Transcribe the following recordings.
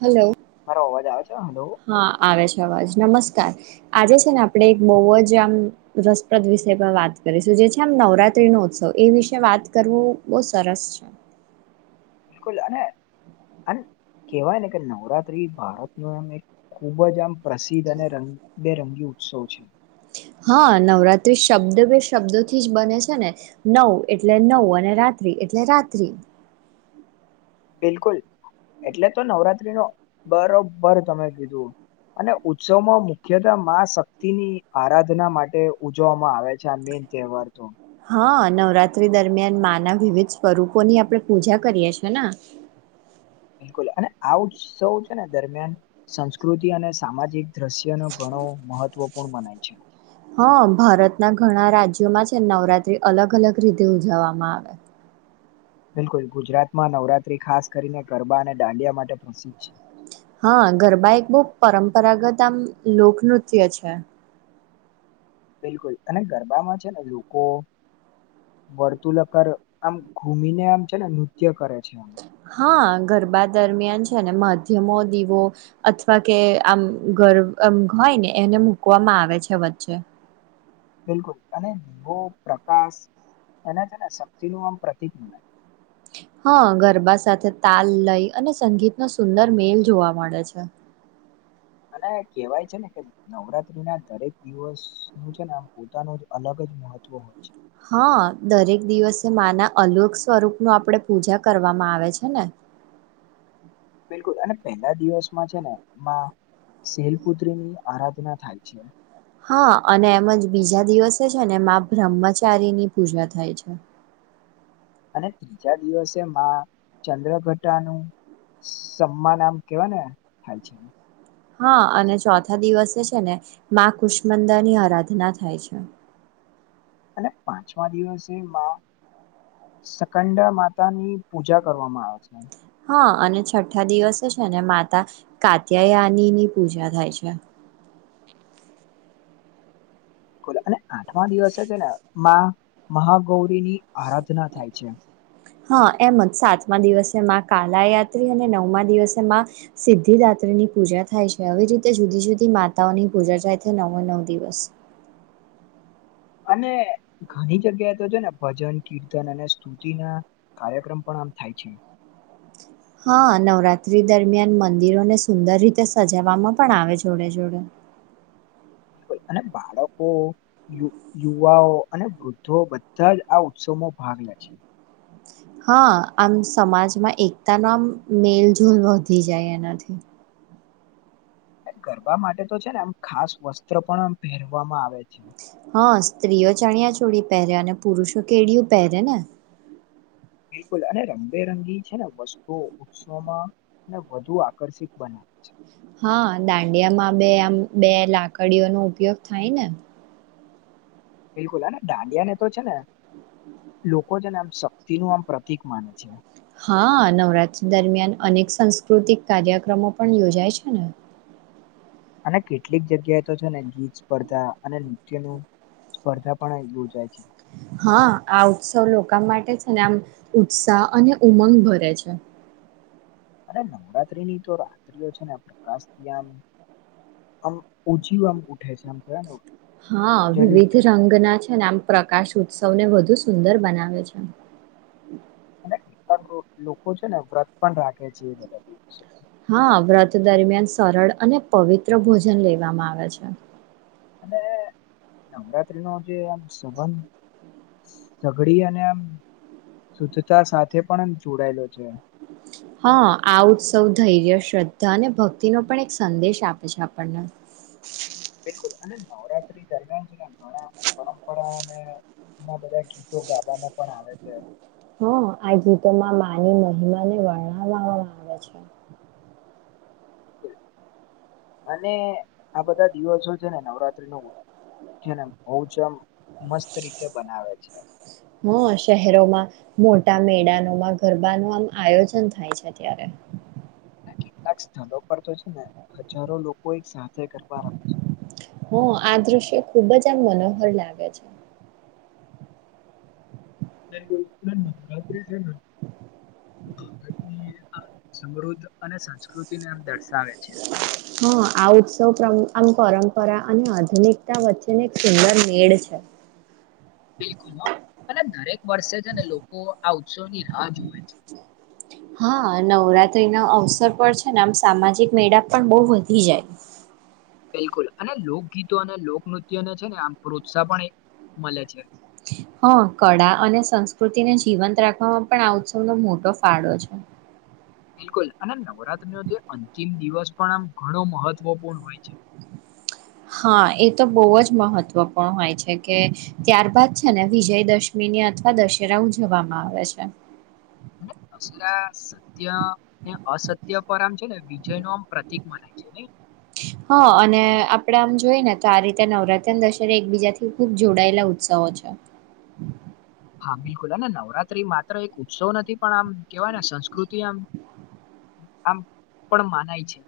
હાલો મારો અવાજ આવે છે? હલો હા આવે છે આવાજ નમસ કાર આજે છેને આપળે એક બવ જ આમ રસપ્રદ વિષય પર વાત કરીશું જે છે ને નવરાત સ્ત્રીનો ઉત્સવ એ વિશે વાત કરવું બઉ સરસ છે. બિલકુલ અને અન કેવાય ને કે નવરાત્રી ભારતનો ખૂબ જ આમ પ્રસિદ્ધ અને રંગબેરંગી ઉત્સવ છે. હા, નવરાત્રી શબ્દ બે શબ્દોથી જ બને છે ને નવ એટલે નવ અને રા એટલે રાત્રિ. બિલકુલ એટલે તો નવરાત્રી નો બરોબર તમે કીધું. અને ઉત્સવમાં મુખ્યત માં શક્તિની આરાધના માટે ઉજવવામાં આવે છે આ મે તહેવાર તો. હા, નવરાત્રી દરમિયાન મા ના વિવિધ સ્વરૂપો ની આપણે પૂજા કરીએ છે ને. હ બિલકુલ અને આ ઉત્સવ છે ને દરમિયાન સંસ્કૃતિ અને સામાજિક દ્રશ્યનું ગણ હો મહત્વપૂર્ણ મનાય છે. હા ભારતના ઘણા રાજ્યોમાં છે નવરાત્રી અલગ અલગ રીતે ઉજવવામાં આવે. બિલકુલ ગુજરાતમાં નવરાત્રી ખાસ કરીને ગરબા અને દાંડિયા માટે પ્રસિદ્ધ છે. હા, ગરબા એક બહ પરંપરાગત આમ લોકનૃત્ય છે. બિલકુલ અને ગરબામાં છે ને લોકો વર્તુલક પર આમ ઘૂમીને આમ છે ને નૃત્ય કરે. છે આમ હા. ગરબા દરમિયાન છે ને મધ્યમો દીવો અથવા કે આમ ગરમ ઘર ને એને મકવામાં આવે છે વચ્ચે બિલકુલ અને દવો પ્રકાશ એના છે ને શક્તિનુંું આમ પ્રતિક મના [inaudible] હા ગરબા સાથે તાલ લઈ અને સંગીતનોો સુંદર મેલ જોવા મળે છે [inaudible] અને કેહેવાય છે ને કે નવરાત્રી ના દરેક દિવસ ન છે ને આમ પોતાનું અલગ જ મહત્વ હો છે હા દરેક દિવસે મા ના અલોક સ્વરૂપ ન આપડે પૂજા કરવામાં આવે છે ને [inaudible] બિલકુલ અને પહેલા દિવસમાં છે ને માં શેલપુત્રી ની આરાધના થાય છે હા અને એમજ બીજા દિવસે છે ને મા બ્રહ્મચારી ની પૂજા થાય છે [inaudible] અને ત્રીજા દિવસે માં ચંદ્ર ઘટાનું સમમા નામ કેવાના થાય છે હા અને ચોથા દિવસે છે ને માં કુષ્મંદા ની આરાધના થાય છે [inaudible] અને પાંચમા દિવસે મા સકંડા માતા ની પૂજા કરવામાં આવે છે હ અને છઠ્ઠા દિવસે છે ને માતા કાત્યાયાની ની પૂજા થાય છે બિલકુલ અને આઠમા દિવસે છે ને માં મહાગૌરીની આરાધના થાય છે હા એમ જ સાતમા દિવસેમાં કાલાયાત્રી અને નવમા દિવસેમાં સિદ્ધિદાત્રી ની પૂજા થાય છે આવી રીતે જુદી જુદી માતાઓની પૂજા થાય છે નવ નવ દિવસ [inaudible] અને ઘણી જગ્યાએ તો છે ને ભજન કીર્તન અને સ્તુતિ ના કાર્યક્રમ પણ થાય છે [inaudible] હા નવરાત્રી દરમિયાન મંદિરોને સુંદર રીતે સજાવામાં પણ આવે જોડે જોડે હમ બિલકુલ અને બાળકો યુવાઓ અને વૃદ્ધો બધા જ આ ઉત્સવમાં ભાગ લે છે [inaudible] હા આમ સમાજમાં એકતાનો આમ મેલજુલ વધી જાય એનાથી ગરબા માટે તો છે ને આમ ખાસ વસ્ત્ર પણ પહેરવામાં આવે છે. હા [unintelligible] સ્ત્રીઓ ચણિયા ચોળી પહેરે અને પુરુષો કેડિયું પહેરે ને બિલકુલ અને રંગબેરંગી છે ને વસ્તુ ઉત્સોમાં વધુ આકર્ષિત બનાવે છે. હા દાંડિયામાં બે આમ બે લાકડીઓનોો ઉપયોગ થાય ને બિલકુલ હને દાંડિયા ને તો છે ને લોકો છે ને આમ શક્તિ નું આમ પ્રતિક માને છે. હા નવરાત્રી દરમિયાન અનેક સાસ્કૃતિક કાર્યક્રમો પણ યોજાય છે ને અને કેટલીક જગ્યાએ તો છે ને ગીત સ્પર્ધા અને નૃત્ય ન સ્પર્ધા પણલું જાય છે. હા આ ઉત્સવ લોકો માટે છે ને આમ ઉત્સાહ અને ઉમંગ ભરે છે. અરે નવરાત્રીની તો રાત્રિઓ છે ને પ્રકાશથી આમ આમ ઓછી આમ ઉઠે છે આમ થયા ને હા જલી વિવિધ ઉઠે છે રંગના છે ને આમ પ્રકાશ ઉત્સવ સૌને વધુ સુંદર બનાવે છે. અને કેટલાક લોકો છે ને વ્રત પણ રાખે છે એ બધા દિવસે. હા, વ્રત દરમિયાન સરળ અને પવિત્ર ભોજન લેવામાં આવે છે. અને નવરાત્રીનો જે આમ સંબંધ સઘડી અને આમ શુદ્ધતા સાથે પણ જોડાયેલો છે. [inaudible] હન, આ ઉત્સવ ધૈર્ય, શ્રદ્ધા ને ભક્તિનો પણ એક સંદેશ આપે છે આપડને [inaudible] બિલકુલ. અને નવરાત્રી દરમિયાન છે ને ઘણા પરંપરાને જુના બધા ગીતો ગાવામાં પણ આવે છે. હન, આ ગીતોમાં માંની મહિમાને વર્ણવામાં આવે છે. બિલકુલ. [inaudible] અને આ બધા દિવસો છે ને નવરાત્રીનો જેને બઉ જ આમ મસ્ત રીતે બનાવે છે. હા શહેરોમાં મોટા મેદાનોમાં ગરબાનું આમ આયોજન થાય છે ત્યારે. અને કેટલાક સ્થળો પર તો છે ને હજારો લોકો એક સ હન, આ દ્રશ્ય ખુબ જ આમ મનોહર લાગે છે. [unintelligible] નવરાત્રિ છે ન ભારતની આમ સમૃદ્ધ અને સંસ્કૃતિને આમ દર્શા હન, આ ઉત્સવ આમ પરમ પરપરા અને આધુનિકતા વચ્ચેને એક સુંદર મેળ છે. બિલકુલ હ. અને દરેક વર્ષે છે ને લોકો આ ઉત્સવની રાહ જોવે છે. હન, નવરાત્રીના અવસર પર છે ને આમ સામાજિક મેળા પણ બઉ વધી જાય [inaudible] બિલકુલ. અને લોકગીતો અને લોકનૃત્યને છે ને આમ પ્રોત્સાહ પણ એક મલે છે. હન, કળા અને સંસ્કૃતિને જીવંત રાખવામાં પણ આ ઉત્સવનો મોટો ફાળો છે. [inaudible] બિલકુલ. અને નવરાત્રીનો જે અંતિમ દિવસ પણ આમ ઘણો મહત્વપૂર્ણ હોય છે. [inaudible] હા, એ તો બઉ જ મહત્વપૂર્ણ હોય છે કે ત્યારબાદ છે ને વિજય દશમી મીની અથવા દશેરા ઉજવામાં આવે છે. અને દશેરા સત્ય ને અસત્ય પર આમ છે ને વિજયનું આમ પ્રતિક મનાય છે નઈ. હન, અને આપડે આમ જોએ ને તો આ રીતે નવરાત્રી દશેરા એકબીજાથી ખુબ જોડાયેલા ઉત્સવો ઓ છો. ત્રી માત્ર એક ઉત્સવ નથી પણ આમ કેવાયને સંસ્કૃતિ આમ આમ પણ માનાય છે.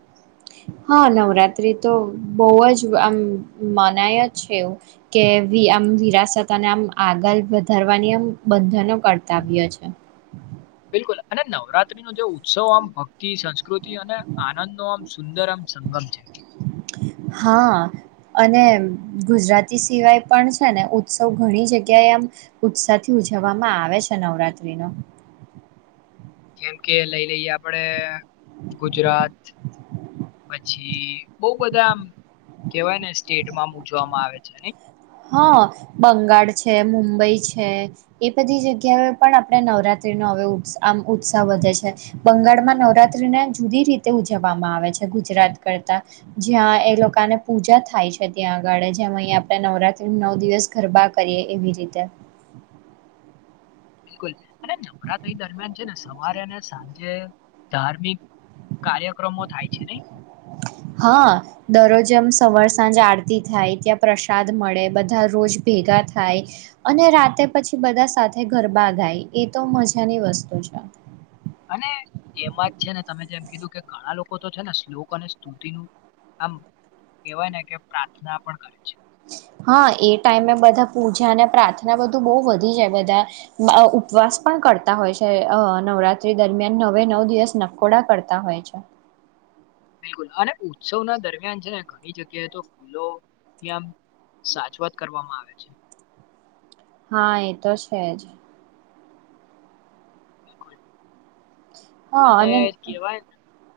હન, નવરાત્રી તો બઉ જ આમ મનાય જ છે. એવું કે વી આમ વિરાસત અને આમ આગળ વધારવાની આમ બધાનો કરતાવ્ય છે. બિલકુલ અને નવરાત્રીનો જે ઉત્સવ આમ ભક્તિ સંસ્કૃ પ્રકૃતિ અને આનંદનો આમ સુંદર આમ સંગમ છે. હન. અને ગુજરાતી સિવાય પણ છે ને ઉત્સવ ઘણી જગ્યાએ આમ ઉત્સાહથી ઉજવામાં આવે છે નવરાત્રીનો. જેમ કે લઈ લઈએ આપડે ગુજરાત પછી બઉ બધા આમ કેવાયને સ્ટેટમાંમ ઉજવામાં આવે છે નઈ. હન, બંગાળ છે, મુંબઈ છે, એ બધી જગ્યાએ પણ આપણે નવરાત્રીનો નો અવે ઉત્સ આમ ઉત્સાહ વધે છે. બંગાળમાં નવરાત્રીને જુદી રીતે ઉજવામાં આવે છે. ગુ ગુજરાત કરતા. જ્યાં એ લોકોને પૂજા થાય છે ત્યાં આગળ જેમ અહીંયા આપે નવરાત નવ દિવસ ગરબા કરીએ એવી રીતે. બિલકુલ અને નવરાત્રી દરમિયાન છે. સવારે અને સાંજે ધાર્મિક કાર્ય ક્રમો થાય છે નહી. જેમ સવાર સાંજ આરતી થાય ત્યાં પ્રસાદ મળે બધા રોજ ભેગા થાય અને રાતે પછી બધા સાથે ગરબા ગાય એ તો મજાની વસ્તુ છે. અને એમાં જ છે ને તમે જેમ કીધું કે ઘણા લોકો તો છે ને શ્લોક અને સ્તુતિનું આમ કેવાય ને કે પ્રાર્થના પણ કરે છે. હમ હા એ ટાઈમે બધા પૂજા અને પ્રાર્થના બધું બહુ વધી જાય બધા ઉપવાસ પણ કરતા હોય છે અ નવરાત્રી દરમિયાન નવે નવ દિવસ નકોડા કરતા હોય છે. બિલકુલ અને ઉત્સવ ના દરમિયાન છે ને એની જગ્યાએ તો ફૂલો ત્યાંમ સાચવાત કરવામાં આવે છે. હા એ તો છે જ બકુલ અને કેવા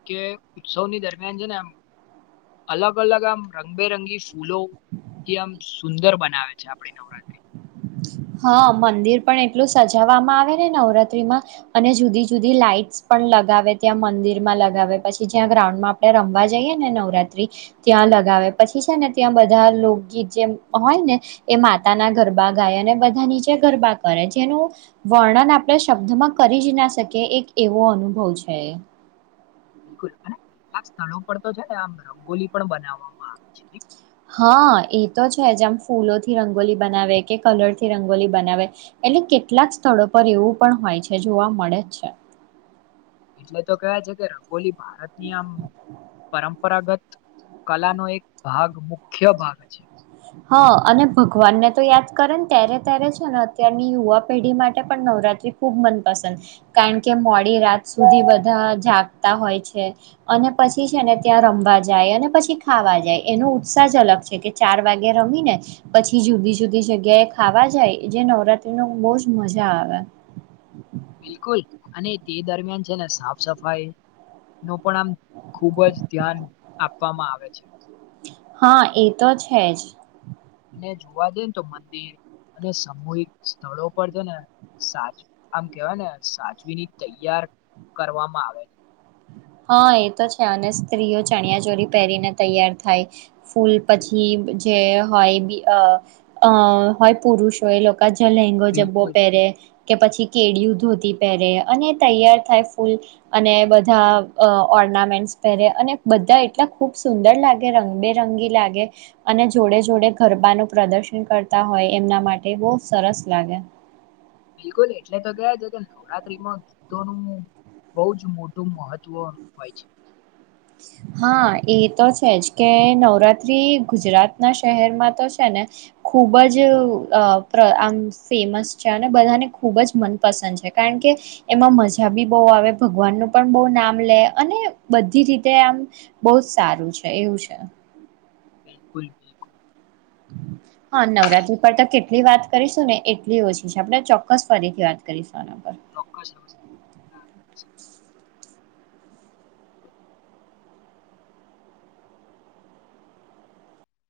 કે ઉત્સવની દરમિયાન છે ને આમ અલગ અલગ આમ રંગબેરંગી ફૂલો એ આમ સુંદર બનાવે છે આપડી નવરાત્રી હ. હા મંદિર પણ એટલું સજાવવામાં આવે ને નવરાત્રીમાં અને જુદી જુદી લાઈટસ પણ લગાવે ત્યાં મંદિર માં લગાવે પછી જ્યાં ગ્રાઉન્ડ માં આપણે રમવા જઈએ ને નવરાત્રી ત્યાં લગાવ પછી છે ને ત્યાં બધા લોકગીત જે હોય ને એ માતા ના ગરબા ગાય અને બધા નીચે ગરબા કરે જેનું વર્ણન આપણે શબ્દમાં કરી જ ના શકીએ એક એવો અનુભવ છે. બિલકુલ અને કેટલાક સ્થળો પર તો છે ને આમ રંગોલી પણ બનાવવામાં આવે છે. હા એ તો છે જ આમ ફૂલોથી રંગોલી બનાવે કે કલર થી રંગોલી બનાવે એટલે કેટલાક સ્થળો પર એવું પણ હોય છે જોવા મળે જ છે. એટલે તો કેવા છે કે રંગોલી ભારતની આમ પરંપરા પરંપરાગત કલાનોો એક ભાગ મુખ્ય ભાગ છે. હા અને ભગવાનને તો યાદ કરે ને ત્યારે ત્યારે છે ને અત્યારની યુવા પેઢી માટે પણ નવરાત બ મપસંદ કારણ કે મોડી રાત સુધી બધા જાગતા હોય છે. અને પછી છે ને ત્યાં રમવા જાય અને પછી ખાવા જાય એનો ઉત્સાહ જ અલગ છે કે ચાર વાગે રમી ને પછી જુદી જુદી જગ્યા એ ખાવા જાય જે નવરાત્રી ન બહુજ મજા આવે. હ. બિલકુલ અને તે દરમિયાન છે ને સાફ સફાઈ ન પણ આમ ખૂબ જ ધ્યાન આપવામાં આવે છે. હા એ તો છે જ. અને જોવા જઈ ને તો મંદિર અને સામૂહિક સ્થળો પર છે ને સાજ આમ કેવાય ને સાજવીની તૈયાર કરવામાં આવે છે. હા એ તો છે અને સ્ત્રીઓ ચણિયા ચોરી પહેરીને તૈયાર થાય ફૂલ પછી જે હોય હોય પુરુષ હો એ લોકો કજ લંગો જબો બિલકુલ પહેરે કે પછી કેળિયું ધોતી પહેરે અને તૈયાર થાય ફૂલ અને બધા અ ઓર્નામેન્ટસ પહેરે અને બધા એટલા ખૂબ સુંદર લાગે રંગબેરંગી લાગે અને જોડે જોડે ગરબાનું પ્રદર્શન કરતા હોય એમના માટે બહ સરસ લાગે. બિલકુલ એટલે તો ગયા છે કે નવરાત્રીમાં ગીતોનું બહુ જ મોટું મહત્વ હોય છે. હા એ તો છે જ કે નવરાત્રી ગુજરાત ના શહેરમાં તો છે ને ખુબ જ આમ ફેમસ છે અને બધાને ખુબ જ મનપસંદ છે. કારણ કે એમાં મજા બી બહુ આવે ભગવાન નું પણ બહુ નામ લે અને બધી રીતે તે આમ બહ જ સારું છે એવું છે. બિલકુલ બિલકુલ. [inaudible] હા બિલકુલ. નવરાત્રી પર તો કેટલી વાત કરીશું ને એટલી ઓછી છે આપણે ચોક્કસ ફરીથી વાત કરીશું. આના પર ચોક્કસ. [inaudible]